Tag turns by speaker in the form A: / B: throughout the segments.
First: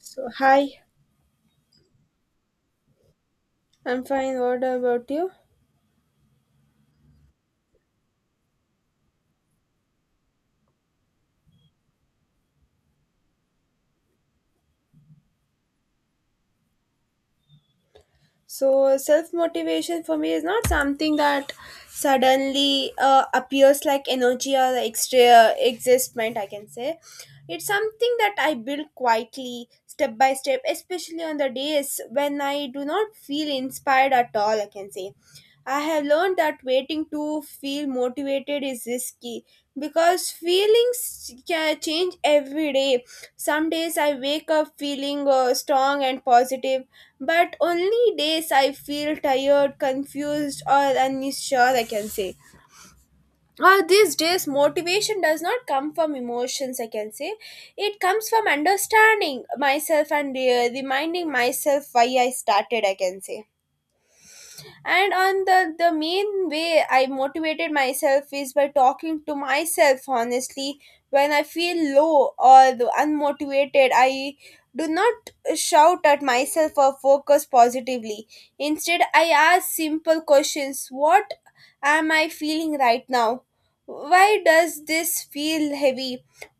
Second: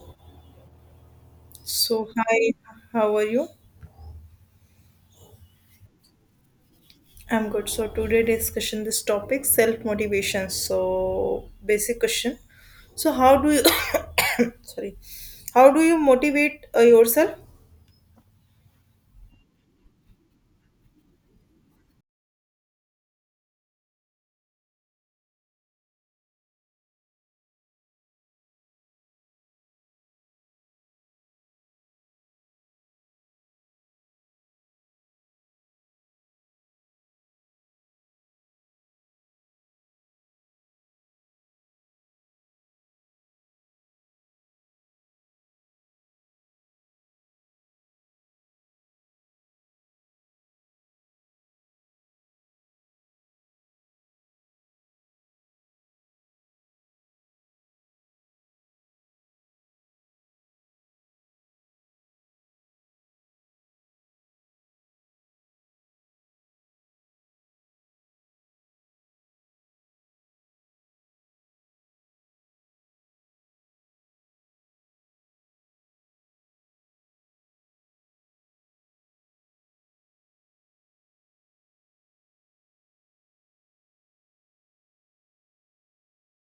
A: So, hi,
B: So, hi, how are you?
A: I'm fine. What about you?
B: I'm good. So, today discussion this topic self motivation. So, basic question. So, how do you sorry, how do you motivate yourself?
A: So, self motivation for me is not something that suddenly appears like energy or extra existment, I can say. It's something that I build quietly, step by step, especially on the days when I do not feel inspired at all, I can say. I have learned that waiting to feel motivated is risky because feelings can change every day. Some days I wake up feeling strong and positive, but only days I feel tired, confused, or unsure, I can say. Or these days, motivation does not come from emotions, I can say. It comes from understanding myself and reminding myself why I started, I can say. And on the main way I motivated myself is by talking to myself honestly. When I feel low or the unmotivated, I do not shout at myself or focus positively. Instead, I ask simple questions. What am I feeling right now? Why does this feel heavy?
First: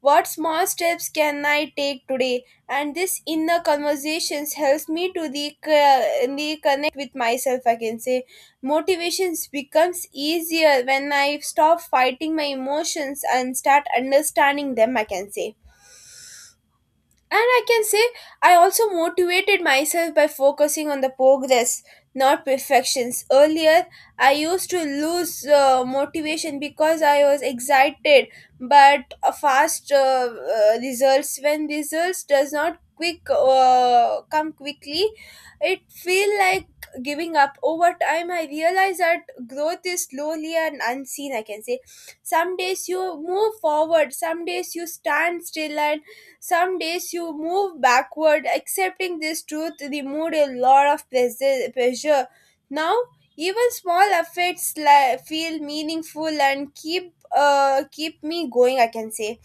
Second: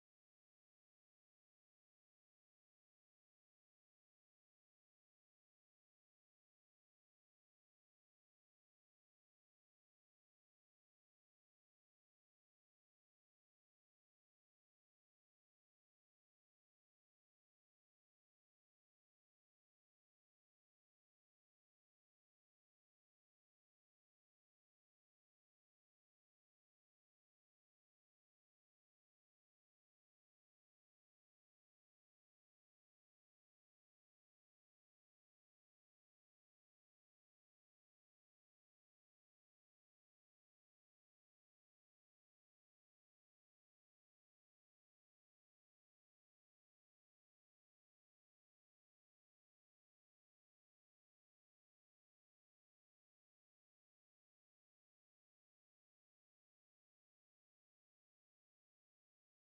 A: What small steps can I take today? And this inner conversations helps me to the connect with myself, I can say. Motivations becomes easier when I stop fighting my emotions and start understanding them, I can say. And I can say I also motivated myself by focusing on the progress, not perfections. Earlier, I used to lose motivation because I was excited, but a fast results, when results does not quick come quickly, it feel like giving up. Over time, I realized that growth is slowly and unseen. I can say, some days you move forward, some days you stand still, and some days you move backward, accepting this truth removed a lot of pressure. Now, even small effects feel meaningful and keep me going. I can say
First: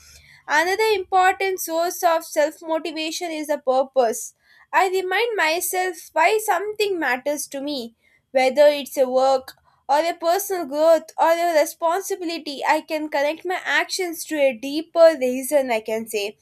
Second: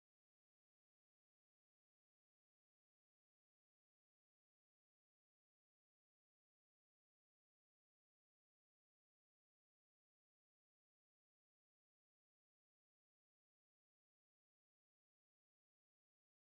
A: another important source of self motivation is a purpose. I remind myself why something matters to me, whether it's a work or a personal growth or a responsibility. I can connect my actions to a deeper reason. I can say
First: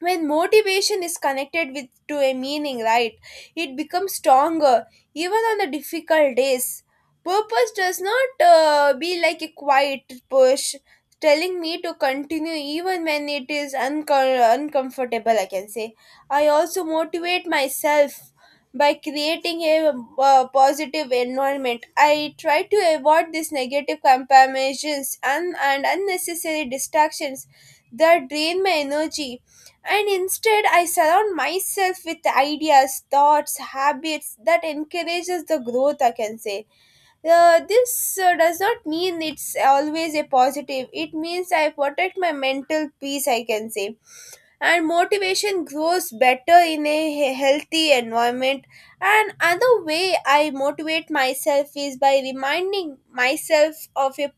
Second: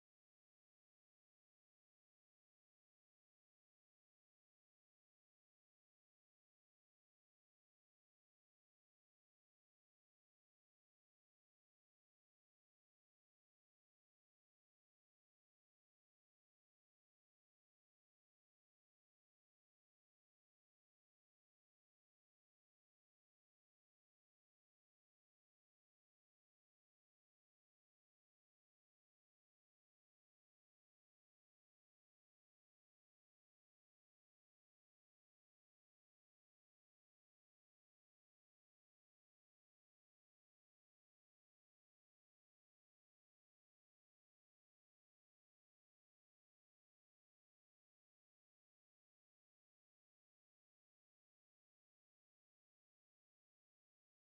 A: when motivation is connected with to a meaning, right, it becomes stronger even on the difficult days. Purpose does not be like a quiet push, telling me to continue even when it is uncomfortable, I can say. I also motivate myself by creating a positive environment. I try to avoid these negative comparisons and unnecessary distractions that drain my energy, and instead I surround myself with ideas, thoughts, habits that encourages the growth, I can say. This does not mean it's always a positive. It means I protect my mental peace, I can say. And motivation grows better in a healthy environment. And other way I motivate myself is by reminding myself of a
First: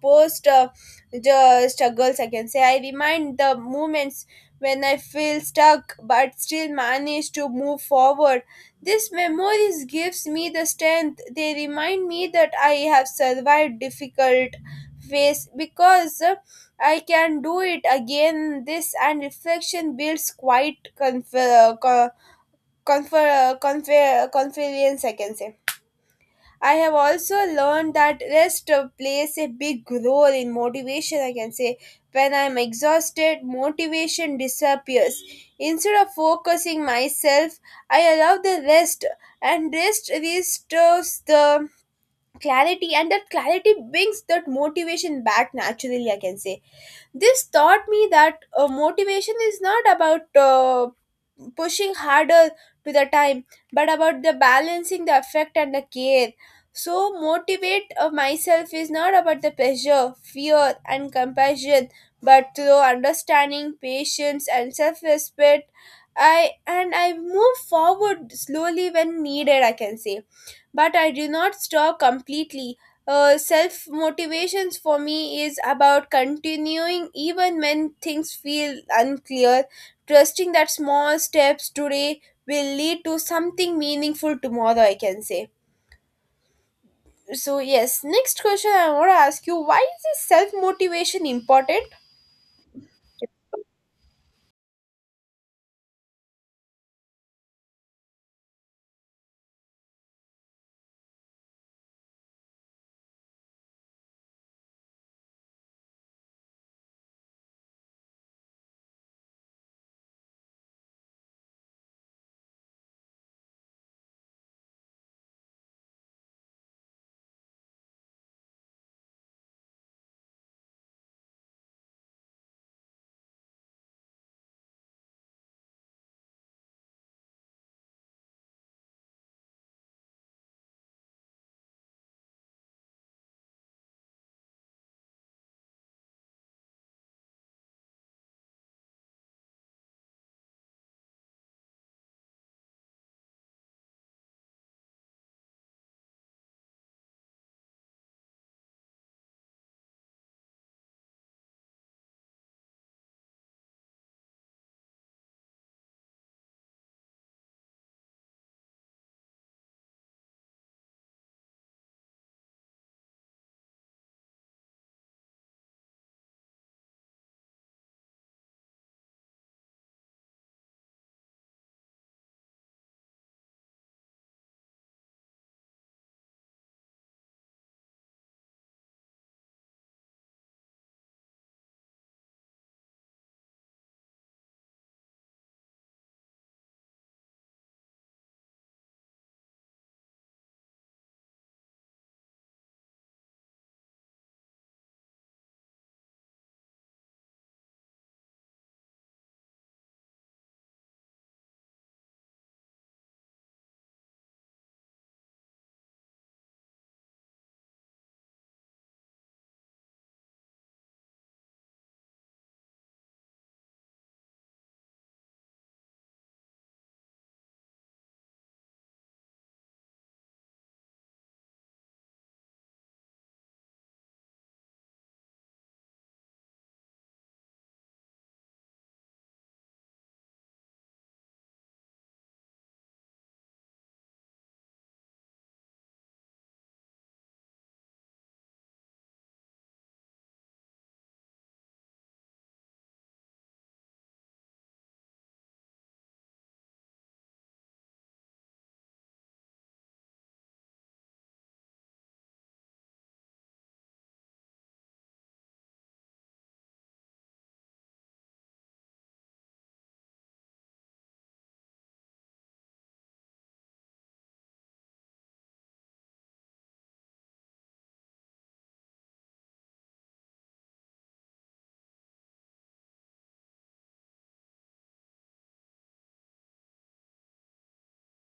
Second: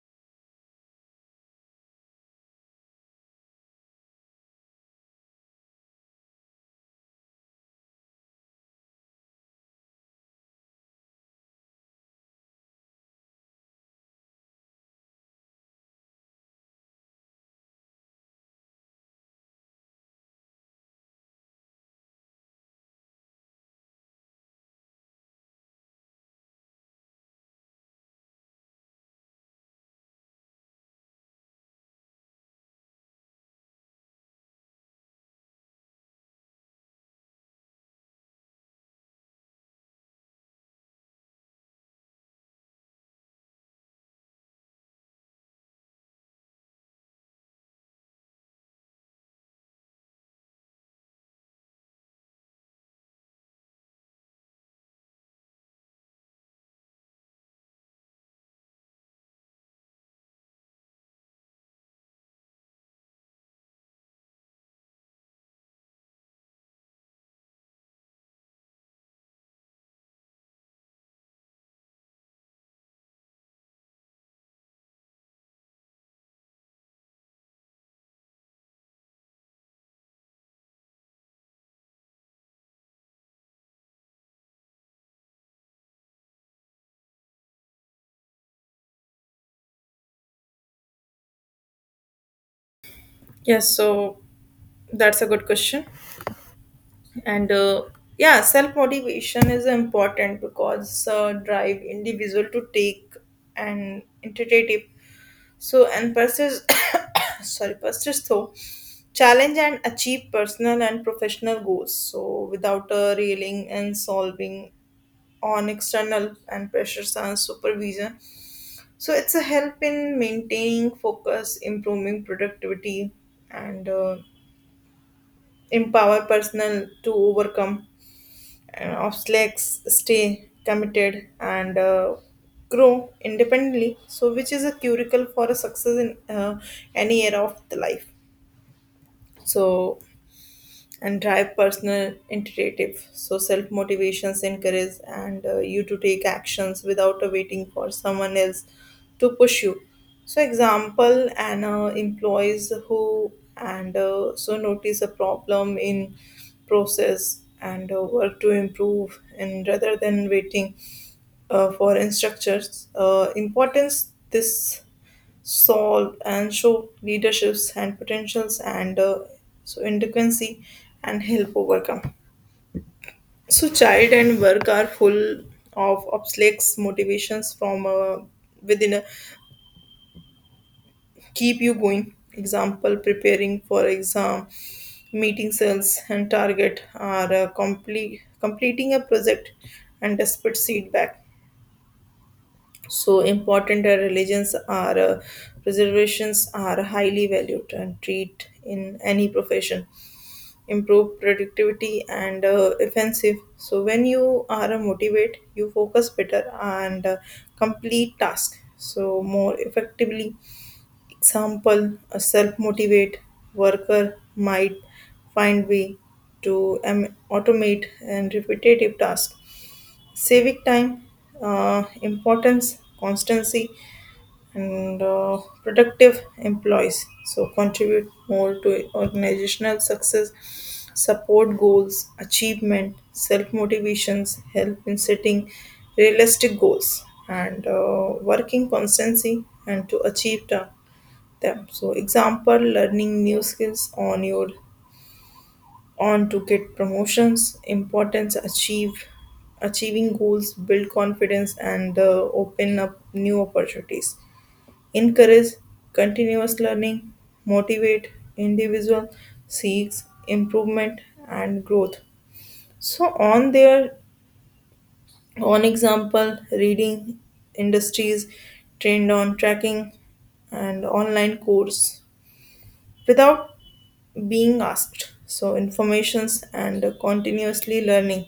A: post the struggles, I can say. I remind the moments when I feel stuck but still manage to move forward. This memories gives me the strength. They remind me that I have survived difficult phase because I can do it again. This and reflection builds quite confer, co- confer, confer, confidence, I can say. I have also learned that rest plays a big role in motivation, I can say. When I'm exhausted, motivation disappears. Instead of focusing myself, I allow the rest, and rest restores the clarity, and that clarity brings that motivation back naturally, I can say. This taught me that motivation is not about pushing harder to the time, but about the balancing the effect and the care. So, motivate myself is not about the pressure, fear, and compassion, but through understanding, patience, and self respect. I move forward slowly when needed, I can say, but I do not stop completely. Self motivations for me is about continuing even when things feel unclear, trusting that small steps today will lead to something meaningful tomorrow, I can say. So yes, next question I want to ask you: why is this self motivation important?
B: Yes, so that's a good question. And Yeah, self motivation is important because drive individual to take an initiative, so and persist sorry, persist though challenge and achieve personal and professional goals, so without railing and solving on external and pressures and supervision. So it's a help in maintaining focus, improving productivity, and empower personal to overcome and obstacles, stay committed, and grow independently, so which is a curricle for a success in any area of the life. So and drive personal initiative. So self motivations encourage and you to take actions without waiting for someone else to push you. So example and employees who and so notice a problem in process and work to improve and rather than waiting for instructors, importance this solve and show leaderships and potentials and so inadequacy and help overcome. So child and work are full of obstacles, motivations from within a keep you going, example preparing for exam, meeting sales and target, or complete completing a project and despite feedback. So important religions are preservations are highly valued and treat in any profession, improve productivity, and offensive. So when you are a motivate you focus better, and complete task so more effectively. Example, a self motivate worker might find way to automate and repetitive task, civic time, importance constancy, and productive employees so contribute more to organizational success, support goals achievement. Self motivations help in setting realistic goals, and working constancy and to them. So example, learning new skills on your on to get promotions, importance achieve, achieving goals build confidence, and open up new opportunities, encourage continuous learning, motivate individual seeks improvement and growth. So on their own example, reading industries trained on tracking and online course without being asked. So informations and continuously learning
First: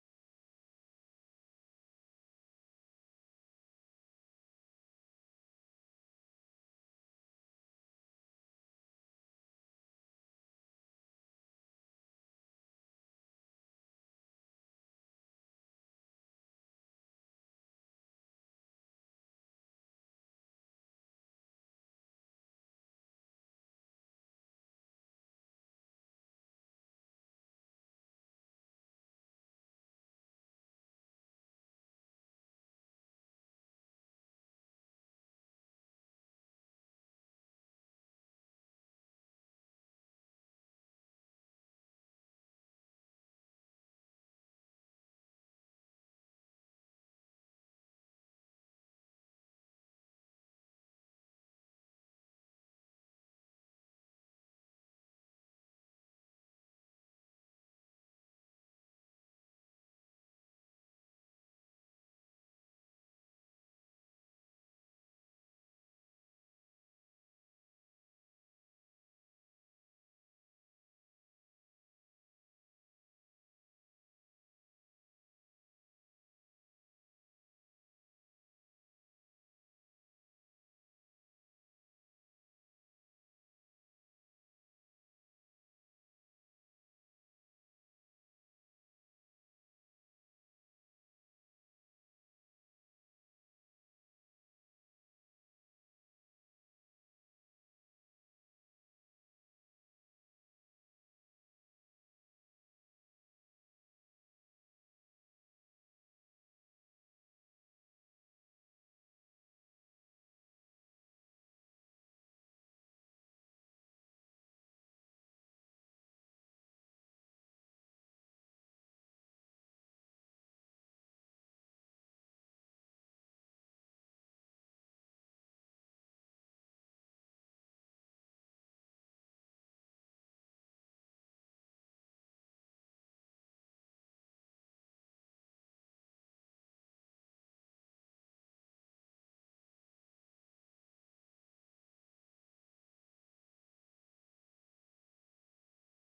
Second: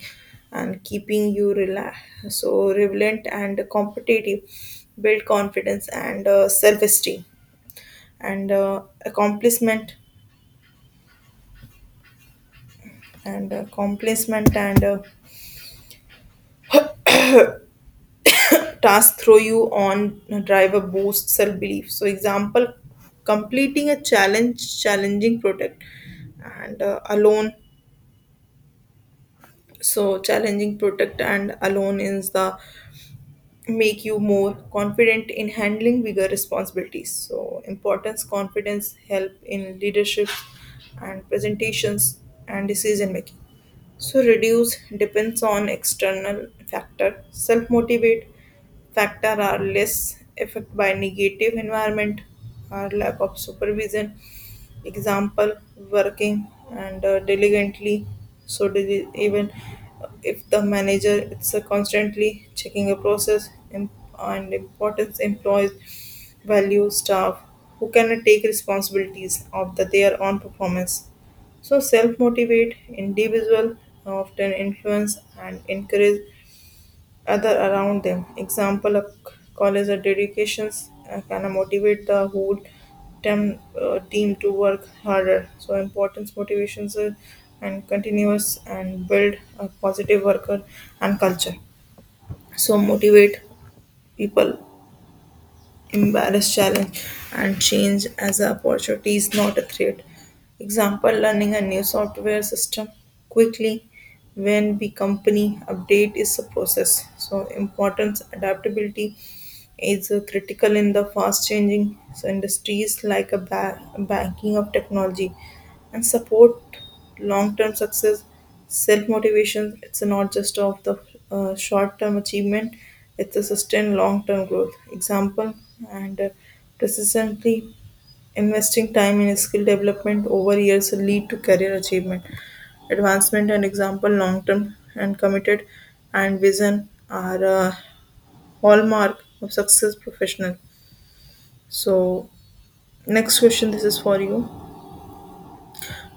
B: and so relevant and competitive, build confidence and self-esteem and accomplishment and accomplishment and task throw you on driver, boost self belief. So example, completing a challenge challenging project and alone. So challenging project and alone is the make you more confident in handling bigger responsibilities. So importance, confidence help in leadership and presentations and decision making. So reduce depends on external factor, self motivate factor are less affected by negative environment or lack of supervision. Example, working and diligently. So even if the manager is constantly checking a process and importance employees value staff who cannot take responsibilities of their own performance. So self-motivate individual often influence and encourage other around them. Example, a college or dedications can motivate the whole team to work harder. So importance, motivations and continuous and build a positive worker and culture. So motivate people embrace challenge and change as an opportunity is not a threat. Example, learning a new software system quickly when the company update is a process. So importance, adaptability is critical in the fast changing so industries like a banking of technology and support long-term success. Self-motivation it's not just of the short-term achievement, it's a sustained long-term growth. Example and persistently investing time in skill development over years lead to career achievement advancement, and example long-term and committed and vision are a hallmark of success professional. So next question, this is for you.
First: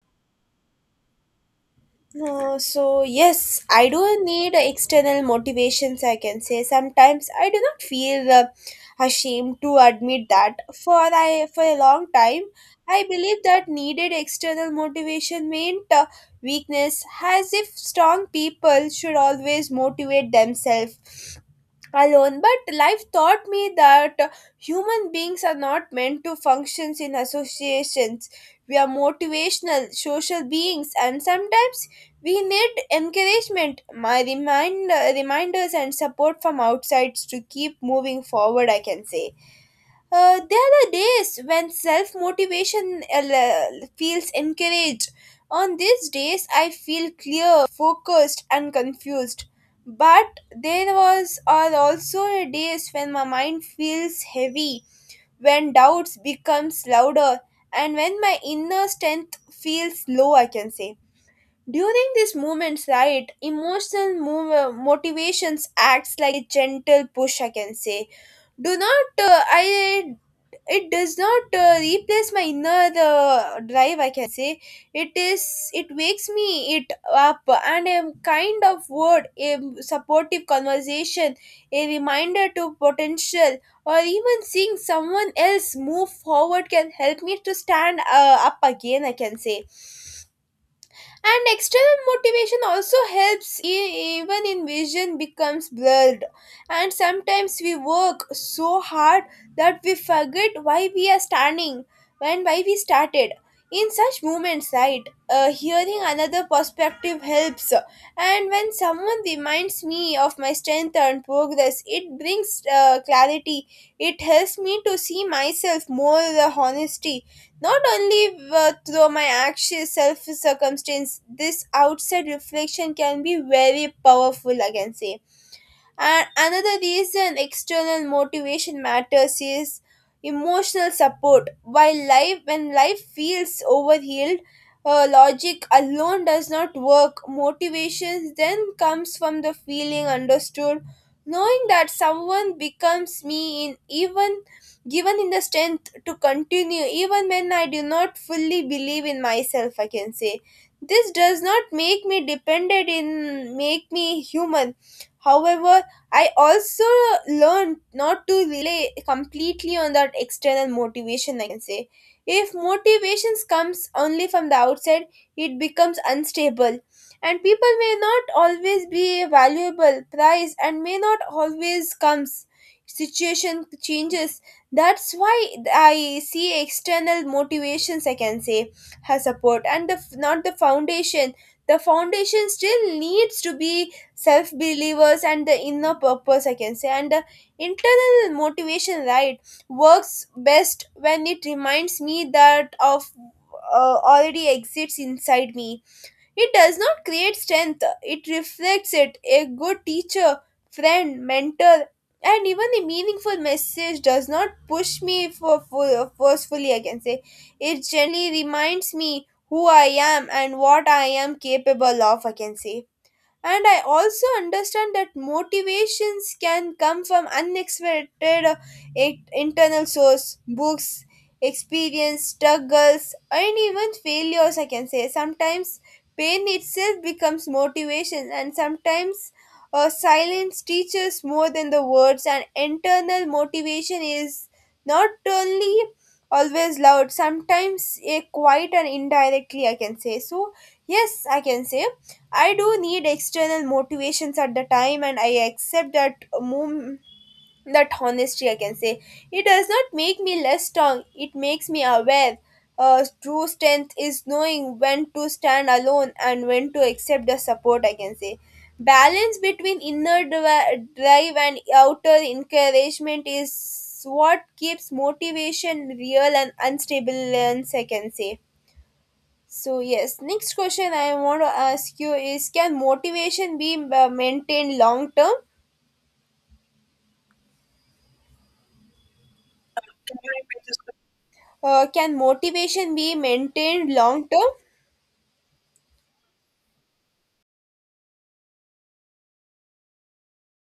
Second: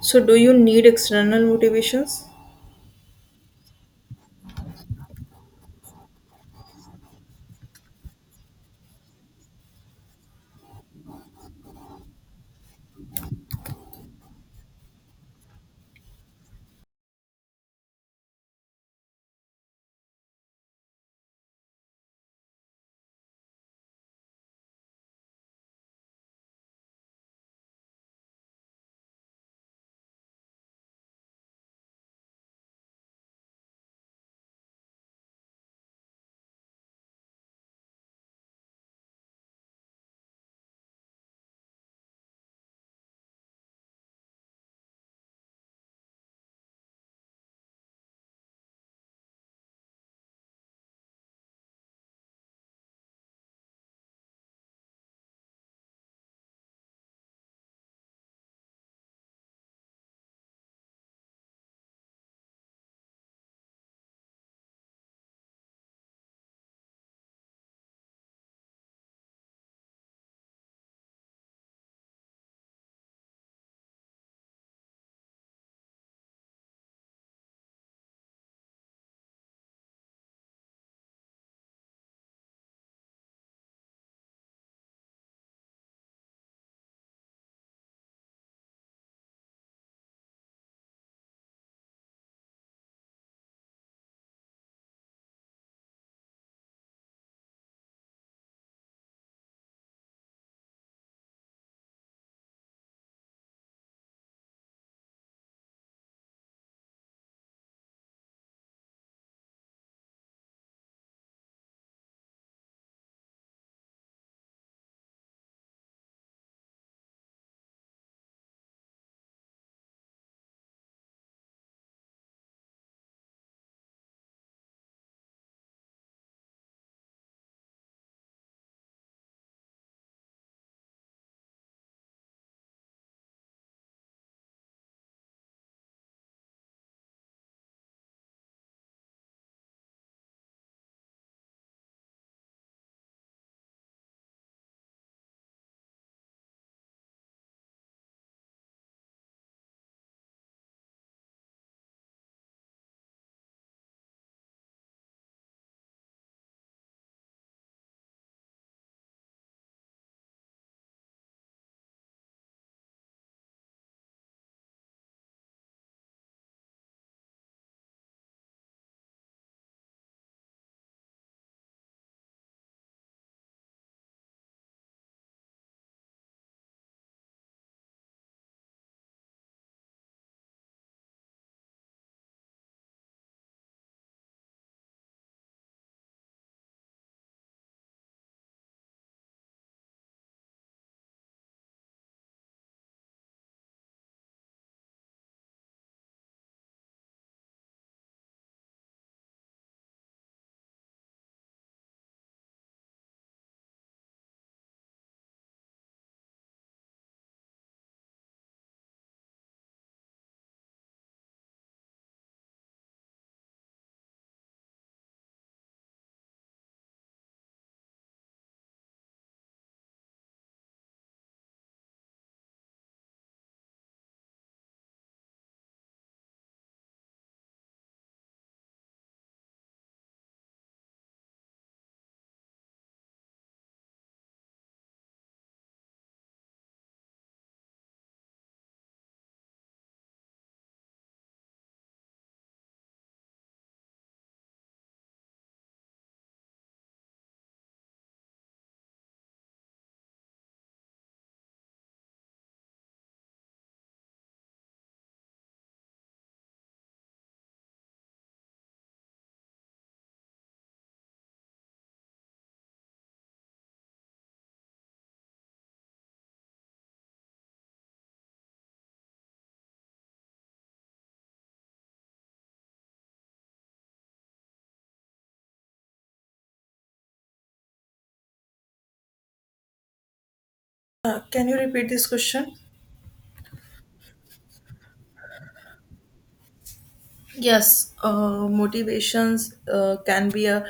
B: So do you need external motivations?
A: So yes, I do need external motivations. I can say sometimes I do not feel ashamed to admit that. For a long time, I believe that needed external motivation meant weakness, as if strong people should always motivate themselves alone. But life taught me that human beings are not meant to function in associations. We are motivational social beings, and sometimes we need encouragement, my reminders and support from outsides to keep moving forward, I can say. There are days when self motivation feels encouraged. On these days, I feel clear, focused, and confused. But there was are also days when my mind feels heavy, when doubts becomes louder, and when my inner strength feels low. I can say during these moments, right, emotional motivations acts like a gentle push. I can say do not I it does not replace my inner drive, I can say. It is it wakes me it up, and a kind of word, a supportive conversation, a reminder to potential, or even seeing someone else move forward can help me to stand up again, I can say. And external motivation also helps even in vision becomes blurred. And sometimes we work so hard that we forget why we are standing and why we started. In such moments, right, hearing another perspective helps. And when someone reminds me of my strength and progress, it brings clarity. It helps me to see myself more honesty, not only through my actual self circumstance. This outside reflection can be very powerful, I can say. And another reason external motivation matters is emotional support. When life feels overhealed, logic alone does not work. Motivation then comes from the feeling understood, knowing that someone becomes me in, even given in the strength to continue even when I do not fully believe in myself. I can say this does not make me dependent in make me human. However, I also learned not to rely completely on that external motivation, I can say. If motivations comes only from the outside, it becomes unstable. And people may not always be valuable, price, and may not always comes. Situation changes. That's why I see external motivations, I can say, has support and the, not the foundation. The foundation still needs to be self believers and the inner purpose, I can say. And the internal motivation, right, works best when it reminds me that of already exists inside me. It does not create strength, it reflects it. A good teacher, friend, mentor, and even a meaningful message does not push me for forcefully, I can say. It gently reminds me who I am and what I am capable of, I can say. And I also understand that motivations can come from unexpected internal source books, experience, struggles, and even failures, I can say. Sometimes pain itself becomes motivation, and sometimes silence teaches more than the words. And internal motivation is not only always loud. Sometimes a quiet and indirectly, I can say. So yes, I can say I do need external motivations at the time, and I accept that that honesty. I can say it does not make me less strong. It makes me aware. True strength is knowing when to stand alone and when to accept the support. I can say balance between inner drive and outer encouragement is what keeps motivation real and unstable. And I can say. So yes, next question I want to ask you is: can motivation be maintained long term?
B: Can you repeat this
A: Can
B: question?
A: motivation be maintained long term?
B: Yes, motivations can be a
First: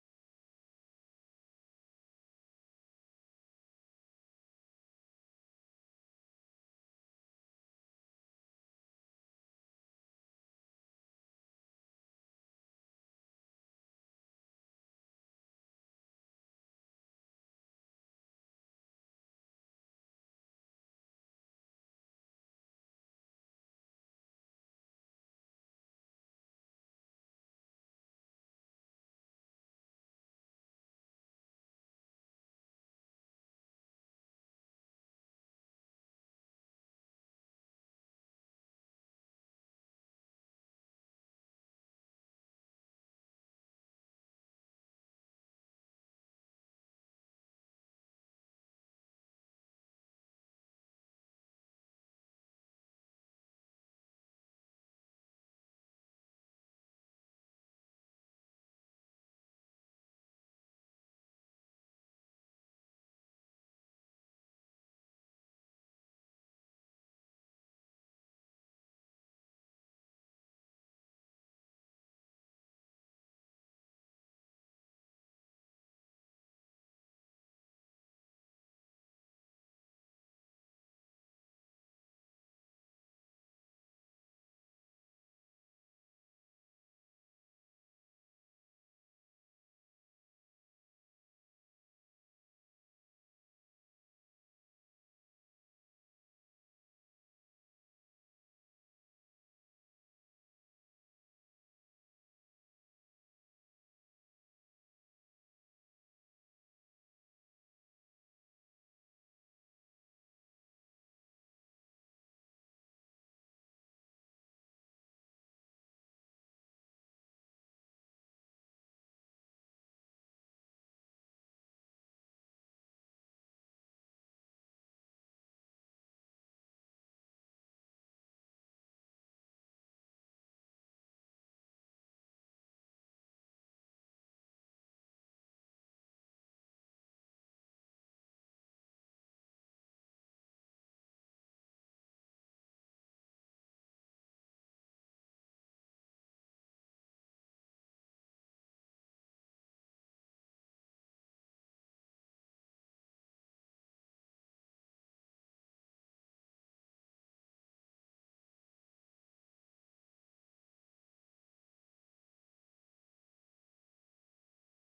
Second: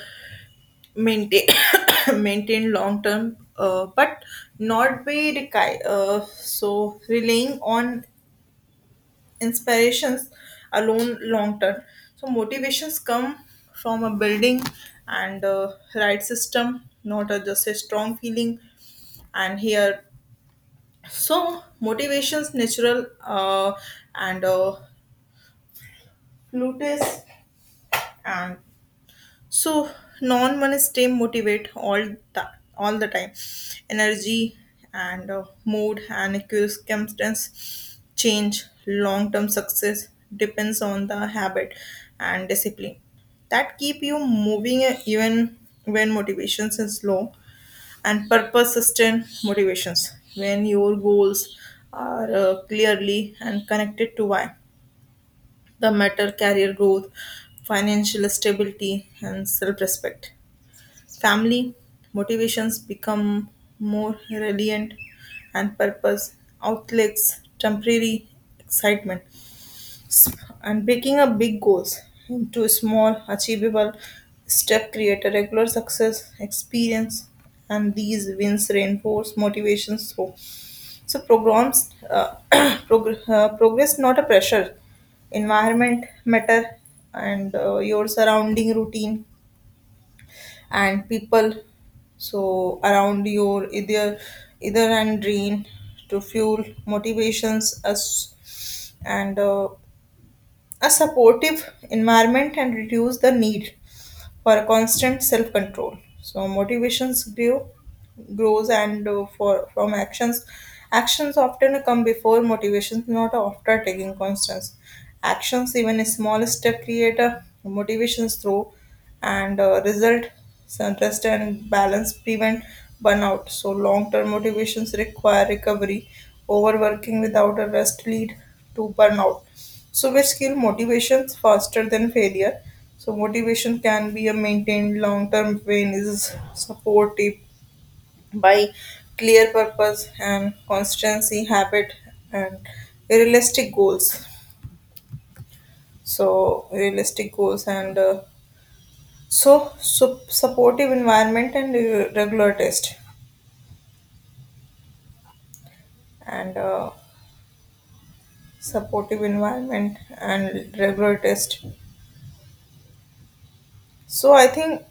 B: maintain maintained long term, but not be so relying on inspirations alone long term. So motivations come from a building and right system, not a, just a strong feeling. And here, so motivations natural and Plutus and so non one stay motivate the all the time energy and mood and circumstance change. Long term success depends on the habit and discipline that keep you moving even when motivations is low. And purpose sustained motivations when your goals are clearly and connected to why that matter: career growth, financial stability, and self respect. Family motivations become more resilient and purpose outlets temporary excitement. S- and breaking up big goals into small achievable step create a regular success experience, and these wins reinforce motivations. So programs progress, not a pressure. Environment matter, and your surrounding, routine, and people so around your either either and drain to fuel motivations us, and a supportive environment and reduce the need for constant self-control. So motivations grows, and for from actions. Actions often come before motivations, not after taking constants. Actions, even a small step, create a motivations through, and result. So rest and balance prevent burnout. So long-term motivations require recovery. Overworking without a rest lead to burnout. So which kill motivations faster than failure. So motivation can be a maintained long-term when is supported by clear purpose and constancy, habit, and realistic goals. So realistic goals and so supportive environment and regular test and supportive environment and regular test. So I think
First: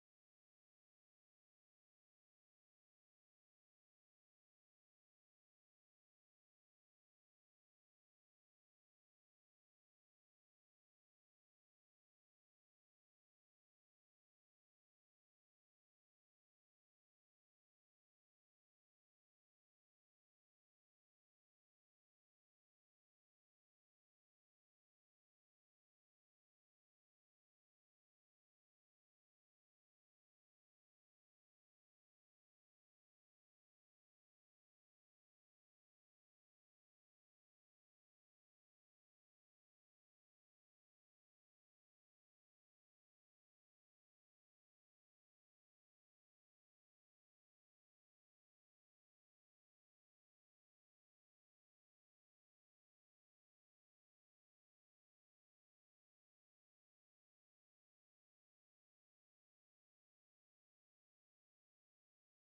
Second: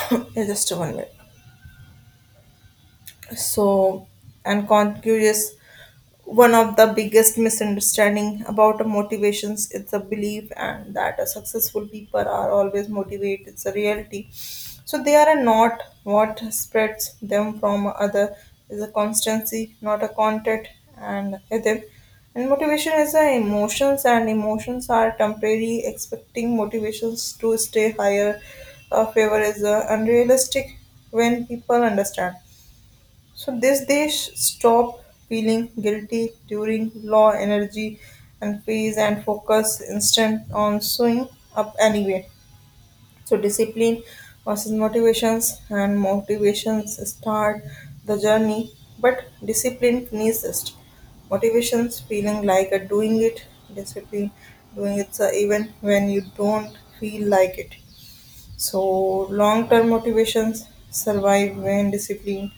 B: just one minute. So and conscious, one of the biggest misunderstanding about motivations is the belief and that a successful people are always motivated. It's a reality, so they are not. What spreads them from other is a constancy, not a content and ethic. And motivation is the emotions, and emotions are temporary. Expecting motivations to stay higher favor is unrealistic. When people understand so this, they stop feeling guilty during low energy and phase, and focus instant on showing up anyway. So discipline versus motivations. And motivations start the journey, but discipline finishes. Motivations feeling like a doing it, discipline doing it even when you don't feel like it. So long term motivations survive when discipline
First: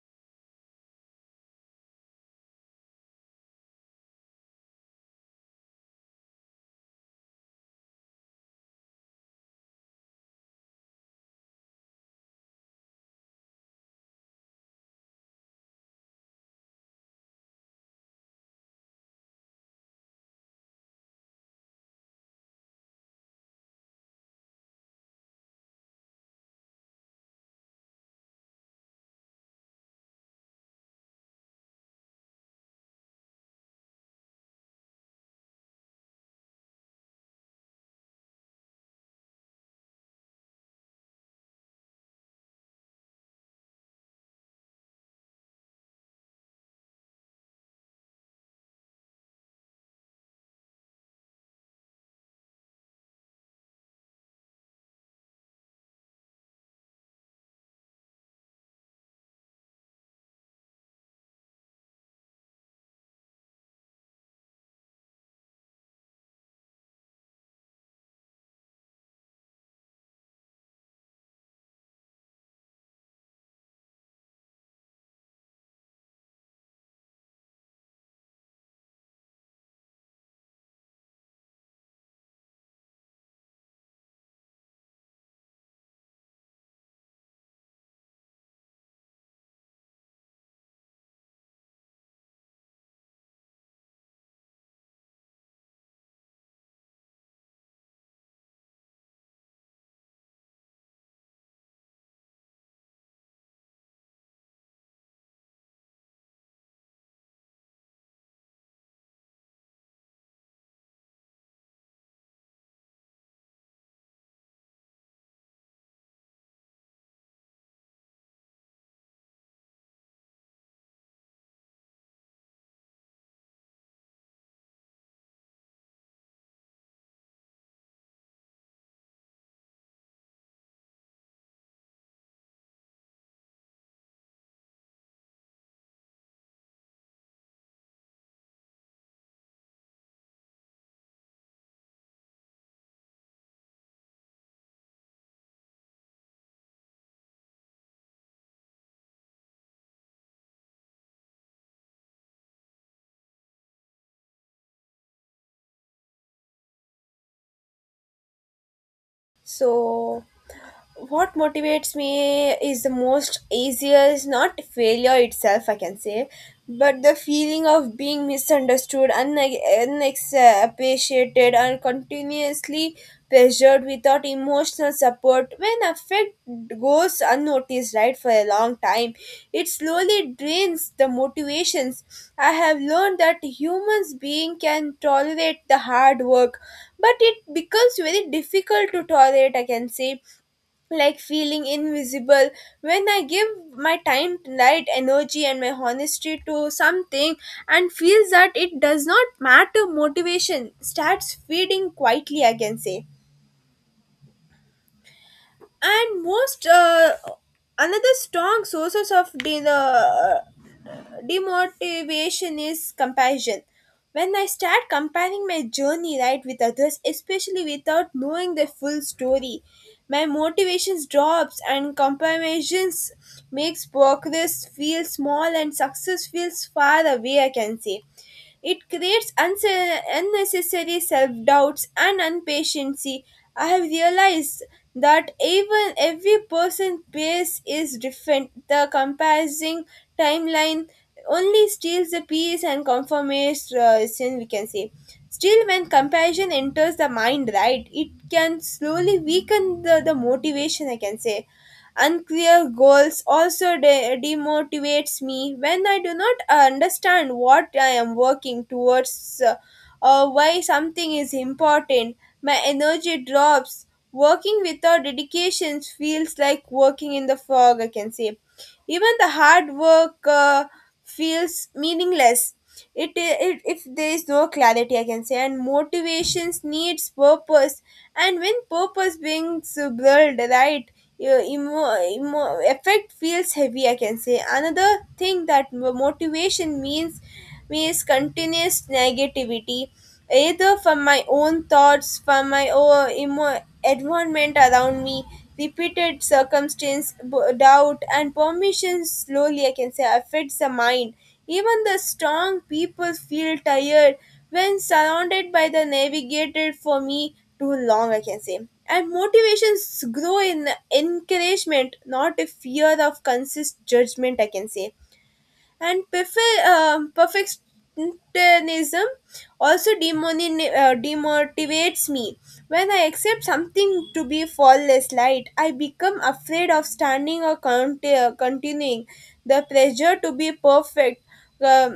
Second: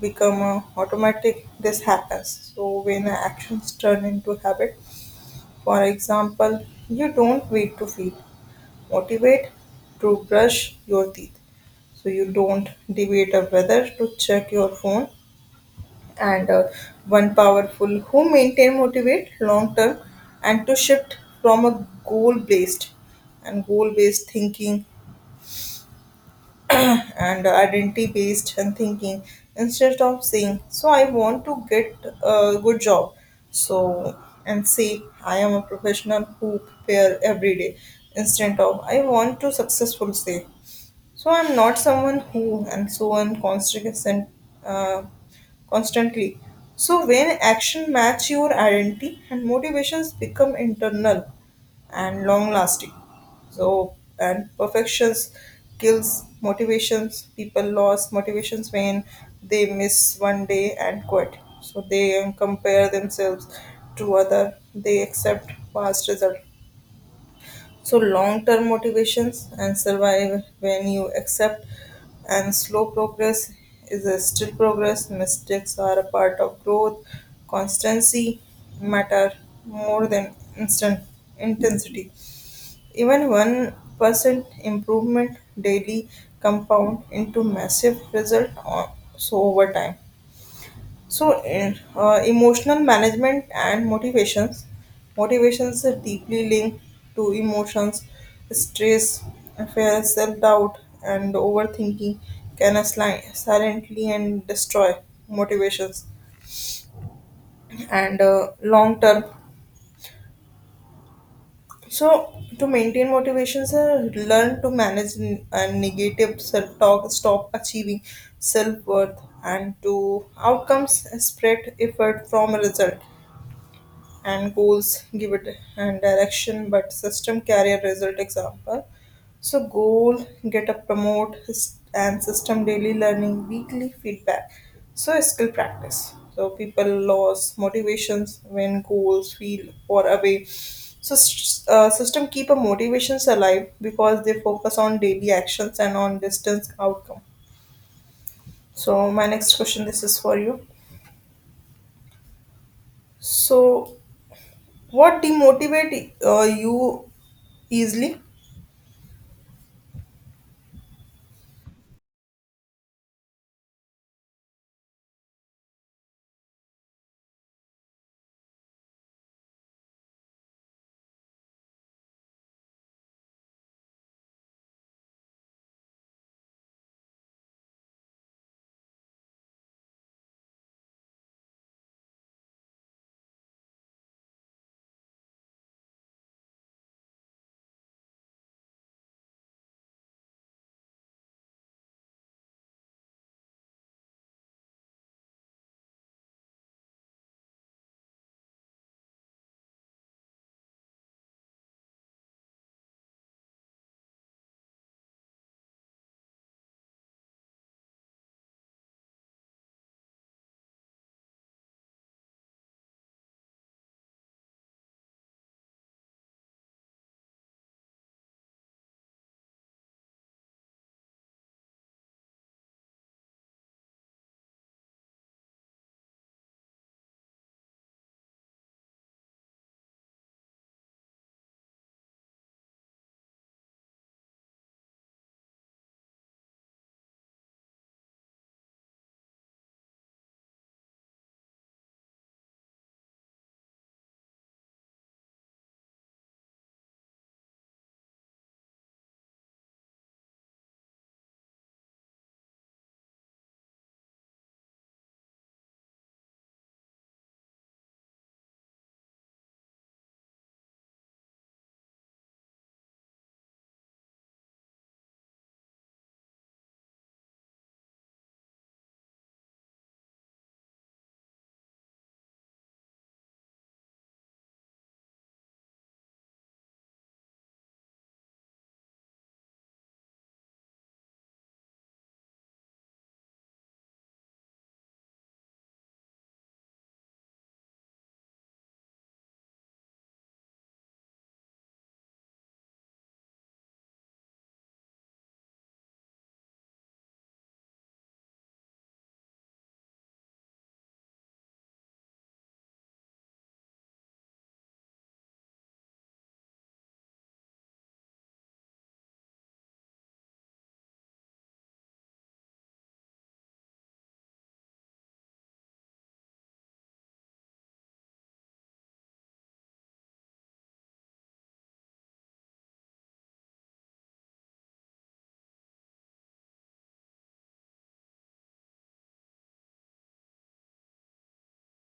B: become automatic. This happens. So when actions turn into habit, for example, you don't wait to feel motivate to brush your teeth. So you don't debate of whether to check your phone. And One powerful who maintain motivate long term and to shift from a goal based and goal based thinking and identity based and thinking. Instead of saying, so I want to get a good job, so and say, I am a professional who prepare every day. Instead of I want to successful, say so I'm not someone who and so on constant, uh, constantly. So when action match your identity, and motivations become internal and long lasting. So and perfections kills motivations. People lost motivations when they miss one day and quit. So they compare themselves to other. They accept past result. So long-term motivations and survive when you accept and slow progress is a still progress. Mistakes are a part of growth. Constancy matter more than instant intensity. Even 1% improvement daily compound into massive result on, so over time. So, emotional management and motivations. Motivations are deeply linked to emotions, stress, fear, self doubt, and overthinking can silently and destroy motivations and long term. So, to maintain motivations, learn to manage negative self talk, stop achieving self worth, and to outcomes spread effort from result. And goals give it and direction, but system career result example. So goal get a and system daily learning, weekly feedback, so skill practice. So people lose motivations when goals feel far away. So system keep a motivations alive because they focus on daily actions and on distance outcome. So my next question, this is for you. So what demotivate you easily?
A: So what motivates me is the most easiest, not failure itself, I can say, but the feeling of being misunderstood, unappreciated and continuously pressured without emotional support. When affect goes unnoticed, right, for a long time, it slowly drains the motivations. I have learned that humans being can tolerate the hard work, but it becomes very difficult to tolerate, I can say, like feeling invisible. When I give my time, light, energy, and my honesty to something and feels that it does not matter, motivation starts fading quietly, I can say. And most another strong sources of the demotivation is comparison. When I start comparing my journey, right, with others, especially without knowing the full story, my motivations drops. And comparisons makes progress feel small and success feels far away. I can say it creates unnecessary self doubts and impatience. I have realized that even every person's pace is different. The comparison timeline only steals the peace and conformation, we can say. Still, when comparison enters the mind, right, it can slowly weaken the motivation, I can say. Unclear goals also demotivates me when I do not understand what I am working towards or why something is important. My energy drops. Working without dedication feels like working in the fog, I can say. Even the hard work feels meaningless. It if there is no clarity, I can say, and motivations needs purpose, and when purpose brings blurred, right, your emo effect feels heavy. I can say another thing that mo- motivation means means continuous negativity, either from my own thoughts, from my own environment around me, repeated circumstance, doubt, and permission slowly, I can say, affects the mind. Even the strong people feel tired when surrounded by the navigated for me too long, I can say. And motivations grow in encouragement, not a fear of consist judgment, I can say. And perfectionism also demotivates me. When I accept something to be flawless light, I become afraid of standing or continuing. The pressure to be perfect, um,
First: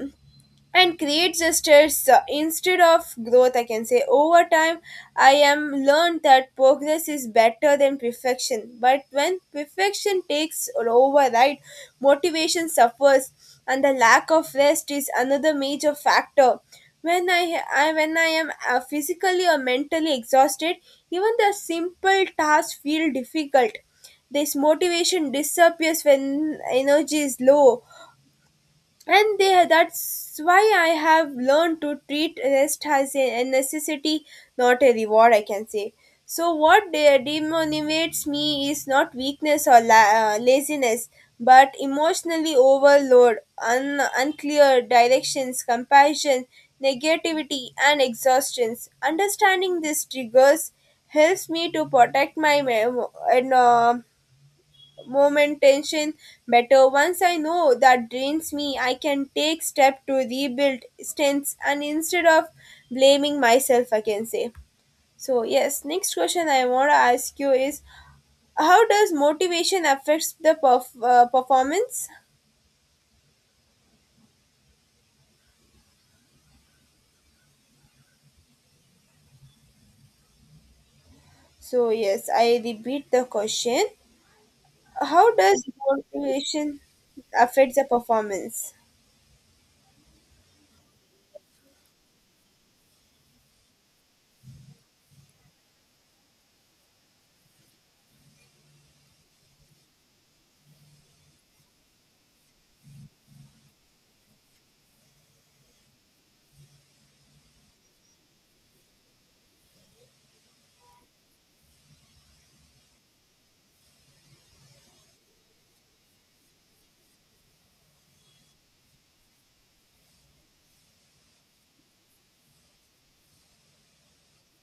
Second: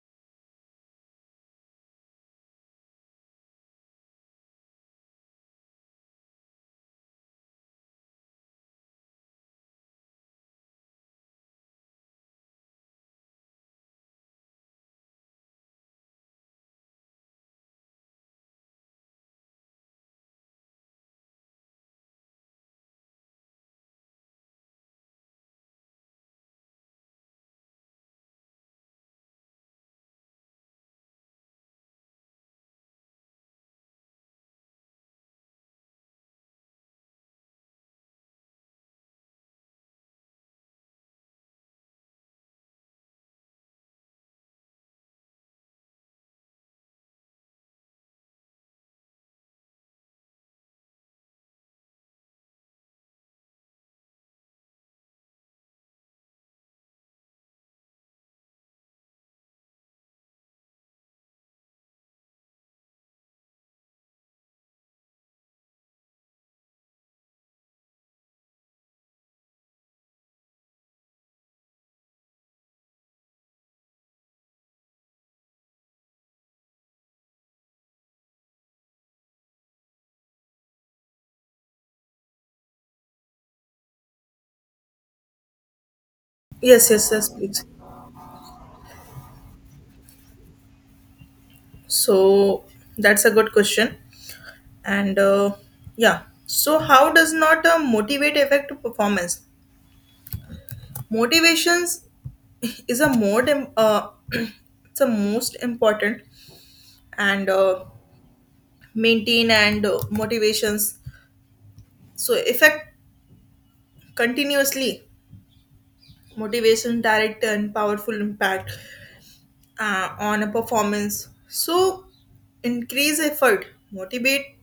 A: and create gestures instead of growth, I can say. Over time, I am learned that progress is better than perfection, but when perfection takes over, right, motivation suffers. And the lack of rest is another major factor. When I am physically or mentally exhausted, even the simple tasks feel difficult. This motivation disappears when energy is low, and that's why I have learned to treat rest as a necessity, not a reward, I can say. So what demotivates me is not weakness or laziness, but emotionally overload, unclear directions, compassion, negativity, and exhaustions. Understanding these triggers helps me to protect my and, uh, moment tension better. Once I know that drains me, I can take step to rebuild strengths, and instead of blaming myself, I can say. So yes, next question I want to ask you is how does motivation affects the performance? So yes, I repeat the question. How does motivation
B: Yes, yes, yes, please.
A: affect the performance?
B: So that's a good question. And Yeah, so how does not motivate affect performance? Motivations is a it's a most important and maintain and motivations. So effect continuously motivation direct and powerful impact on a performance. So increase effort, motivate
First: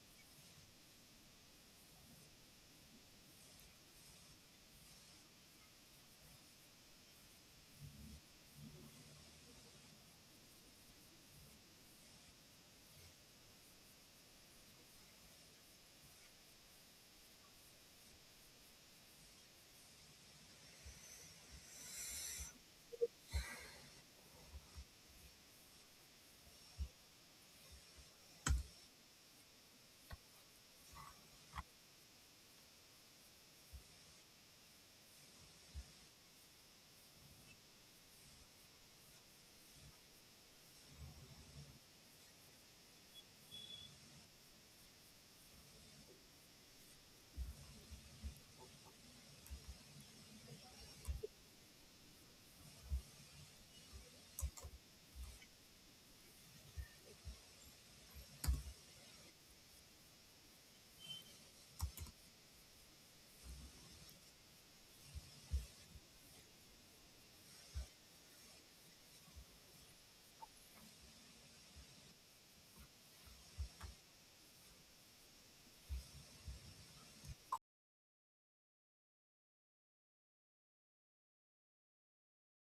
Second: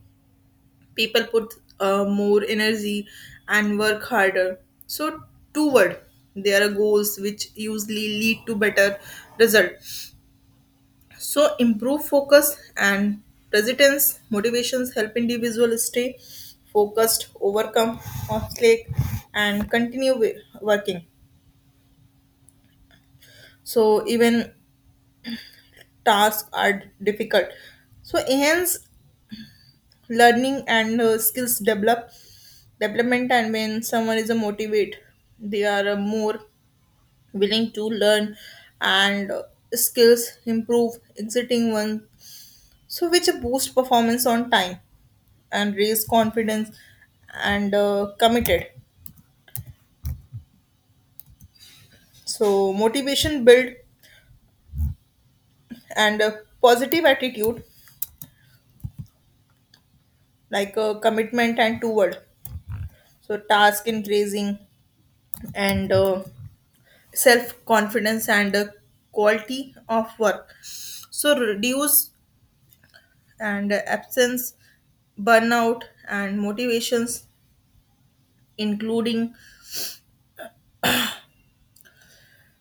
B: people, put more energy, and work harder. So toward there are goals which usually lead to better result. So improve focus and resilience. Motivations help individual stay focused, overcome obstacle, and continue working. So even tasks are difficult. So enhance learning and skills develop development. And when someone is a motivate, they are more willing to learn and skills improve exiting one, so which boost performance on time and raise confidence and committed. So motivation build and positive attitude like commitment and toward so task, increasing and self confidence and quality of work. So reduce and absence, burnout, and motivations including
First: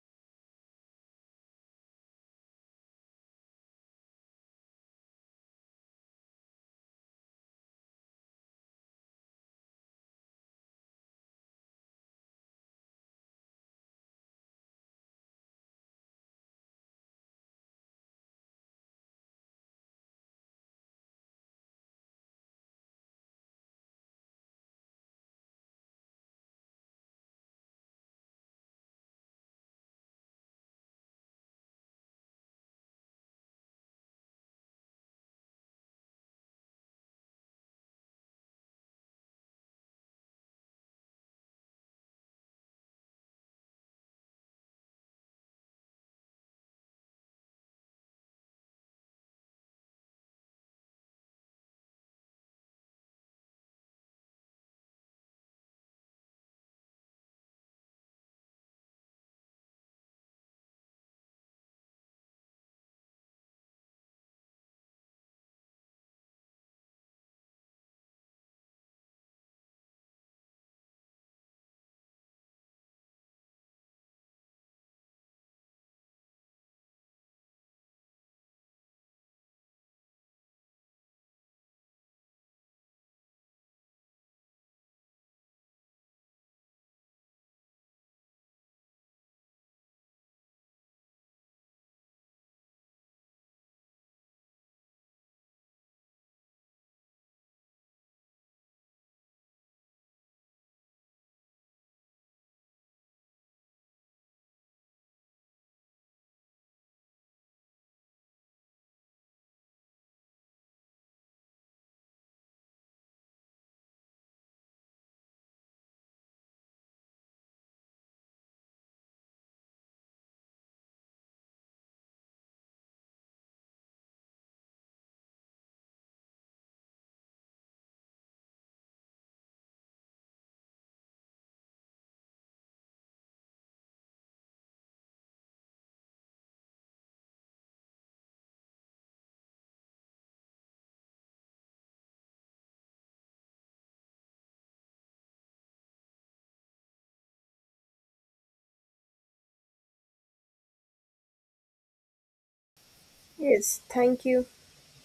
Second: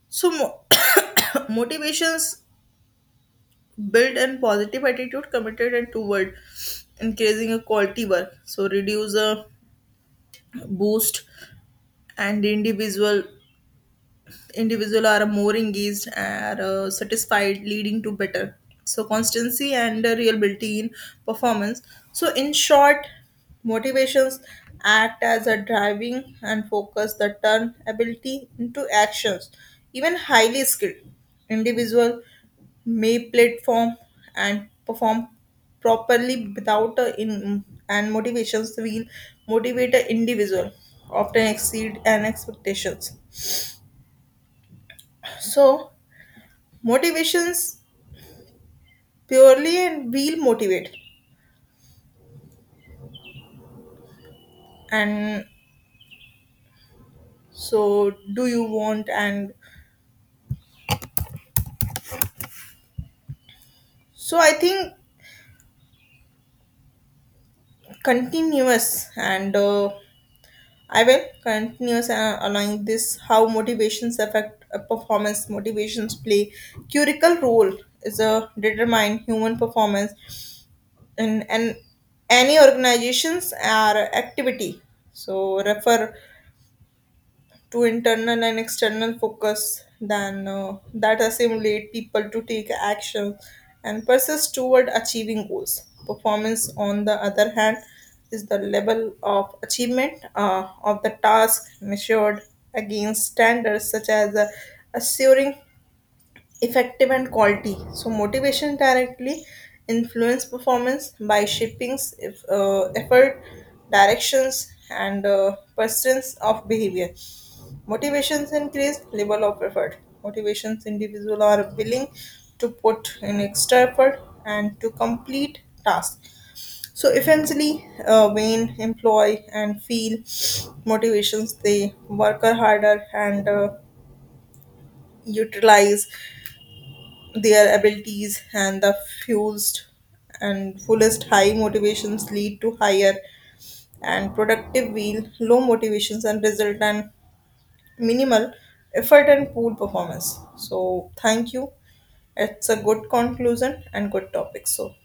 B: so motivations build and positive attitude committed and toward increasing a quality work. So reduce a boost and individual, individual are more engaged and satisfied leading to better so constancy and reliability in performance. So in short, motivations act as a driving and focus that turn ability into actions. Even highly skilled individual may platform and perform properly without a in and motivations will motivate an individual often exceed and expectations. So motivations purely and will motivate and so do you want and so I think continuous and I will continuous allowing this. How motivations affect a performance? Motivations play curical role is a determine human performance and any organizations are activity. So refer to internal and external focus then that assimilate people to take action and persist toward achieving goals. Performance, on the other hand, is the level of achievement of the task measured against standards such as assuring effective and quality. So, motivation directly influence performance by shaping if, effort, directions, and persistence of behavior. Motivations increased, level of effort. Motivations individual are willing to put in extra effort and to complete tasks. So eventually, when employ and feel motivations, they work harder and utilize their abilities and the fused and fullest. High motivations lead to higher and productive wheel, low motivations and result and minimal effort and poor performance. So, thank you. It's a good
A: Yes,
B: conclusion and
A: thank
B: good
A: you.
B: topic. So,